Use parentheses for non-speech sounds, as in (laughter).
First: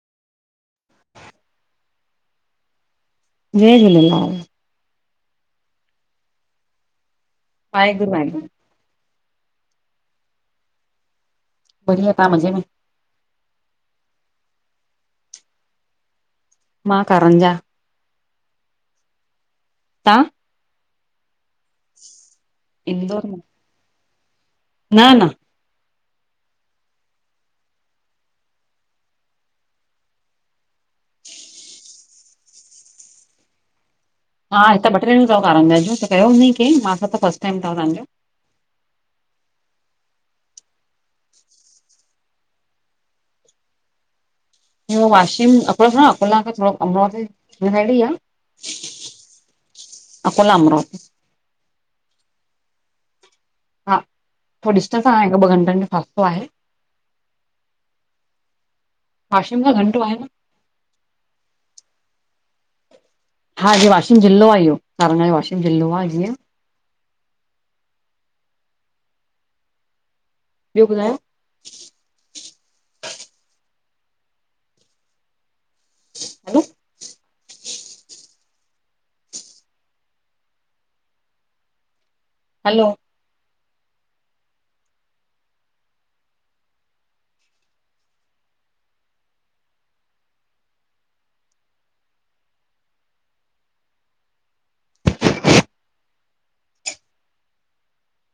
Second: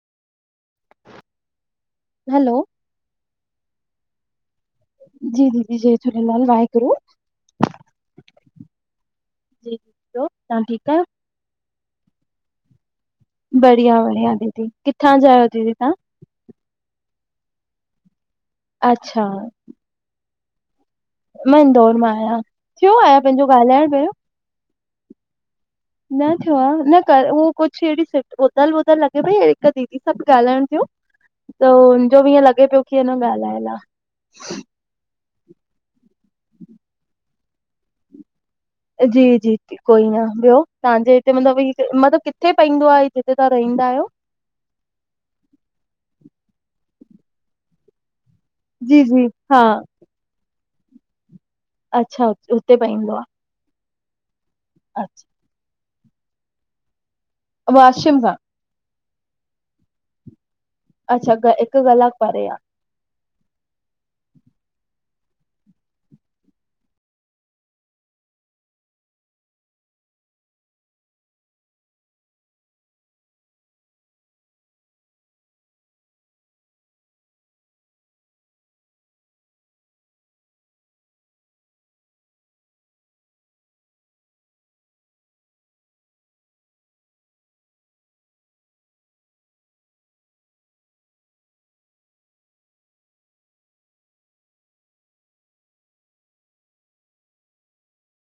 हलो जय झूलेलाल जी दीदी जय झूलेलाल, वाहेगुरुू वाहेगुरु -वाहेगुरु जी, तां ठीकु आयो? बढ़िया, तां मजे में? बढ़िया बढ़िया दीदी, किथां जाआयो दीदी त्हां? मां कारंजा। अच्छा तां? मांं इंदौर मां आहियां, थियो आहियां इंदौर मां पंहिंजो ॻाल्हाइण बेंत? न न न थियो आ, न ई कर उहो कुझु अहिड़ी उधल वधल लॻे पई, हिकु दीदी सा ॿ ॻाल्हाइणु थियो। त हुनजो बि इअं लॻे पियो कि अ न ॻाल्हायल आ। हा, हित ॿ टे ॼणूं अथव कारनजा ॼूं, त कयो हूंदई कें, मां सां त फर्स्ट टाइम थव ताहांजो। जी जी कोई न, ॿियो तव्हांजे हिते मतलब -मतलबु किथे पईंदो आहे जिते तां रइंदा आयो? वाशिम, अको- अकोला खां थोड़ो अमरा साइड ई आ। जी- जी, हा अकोला मां, रो अच्छा हुते पईंदो आ। हा थो ॾिस्टंस अच्छा आहे हिकु ॿ घंटनि जो फासलो आहे। वाशिम सां वाशिम खां घंटो आहे न। अच्छा हिकु कलाकु परे आ। हा जीअं वाशिम ज़िलो आहे इहो, सारंग जो वाशिम ज़िलो आहे जीअं। ॿियो ॿुधायो? ह न (inaudible) हलो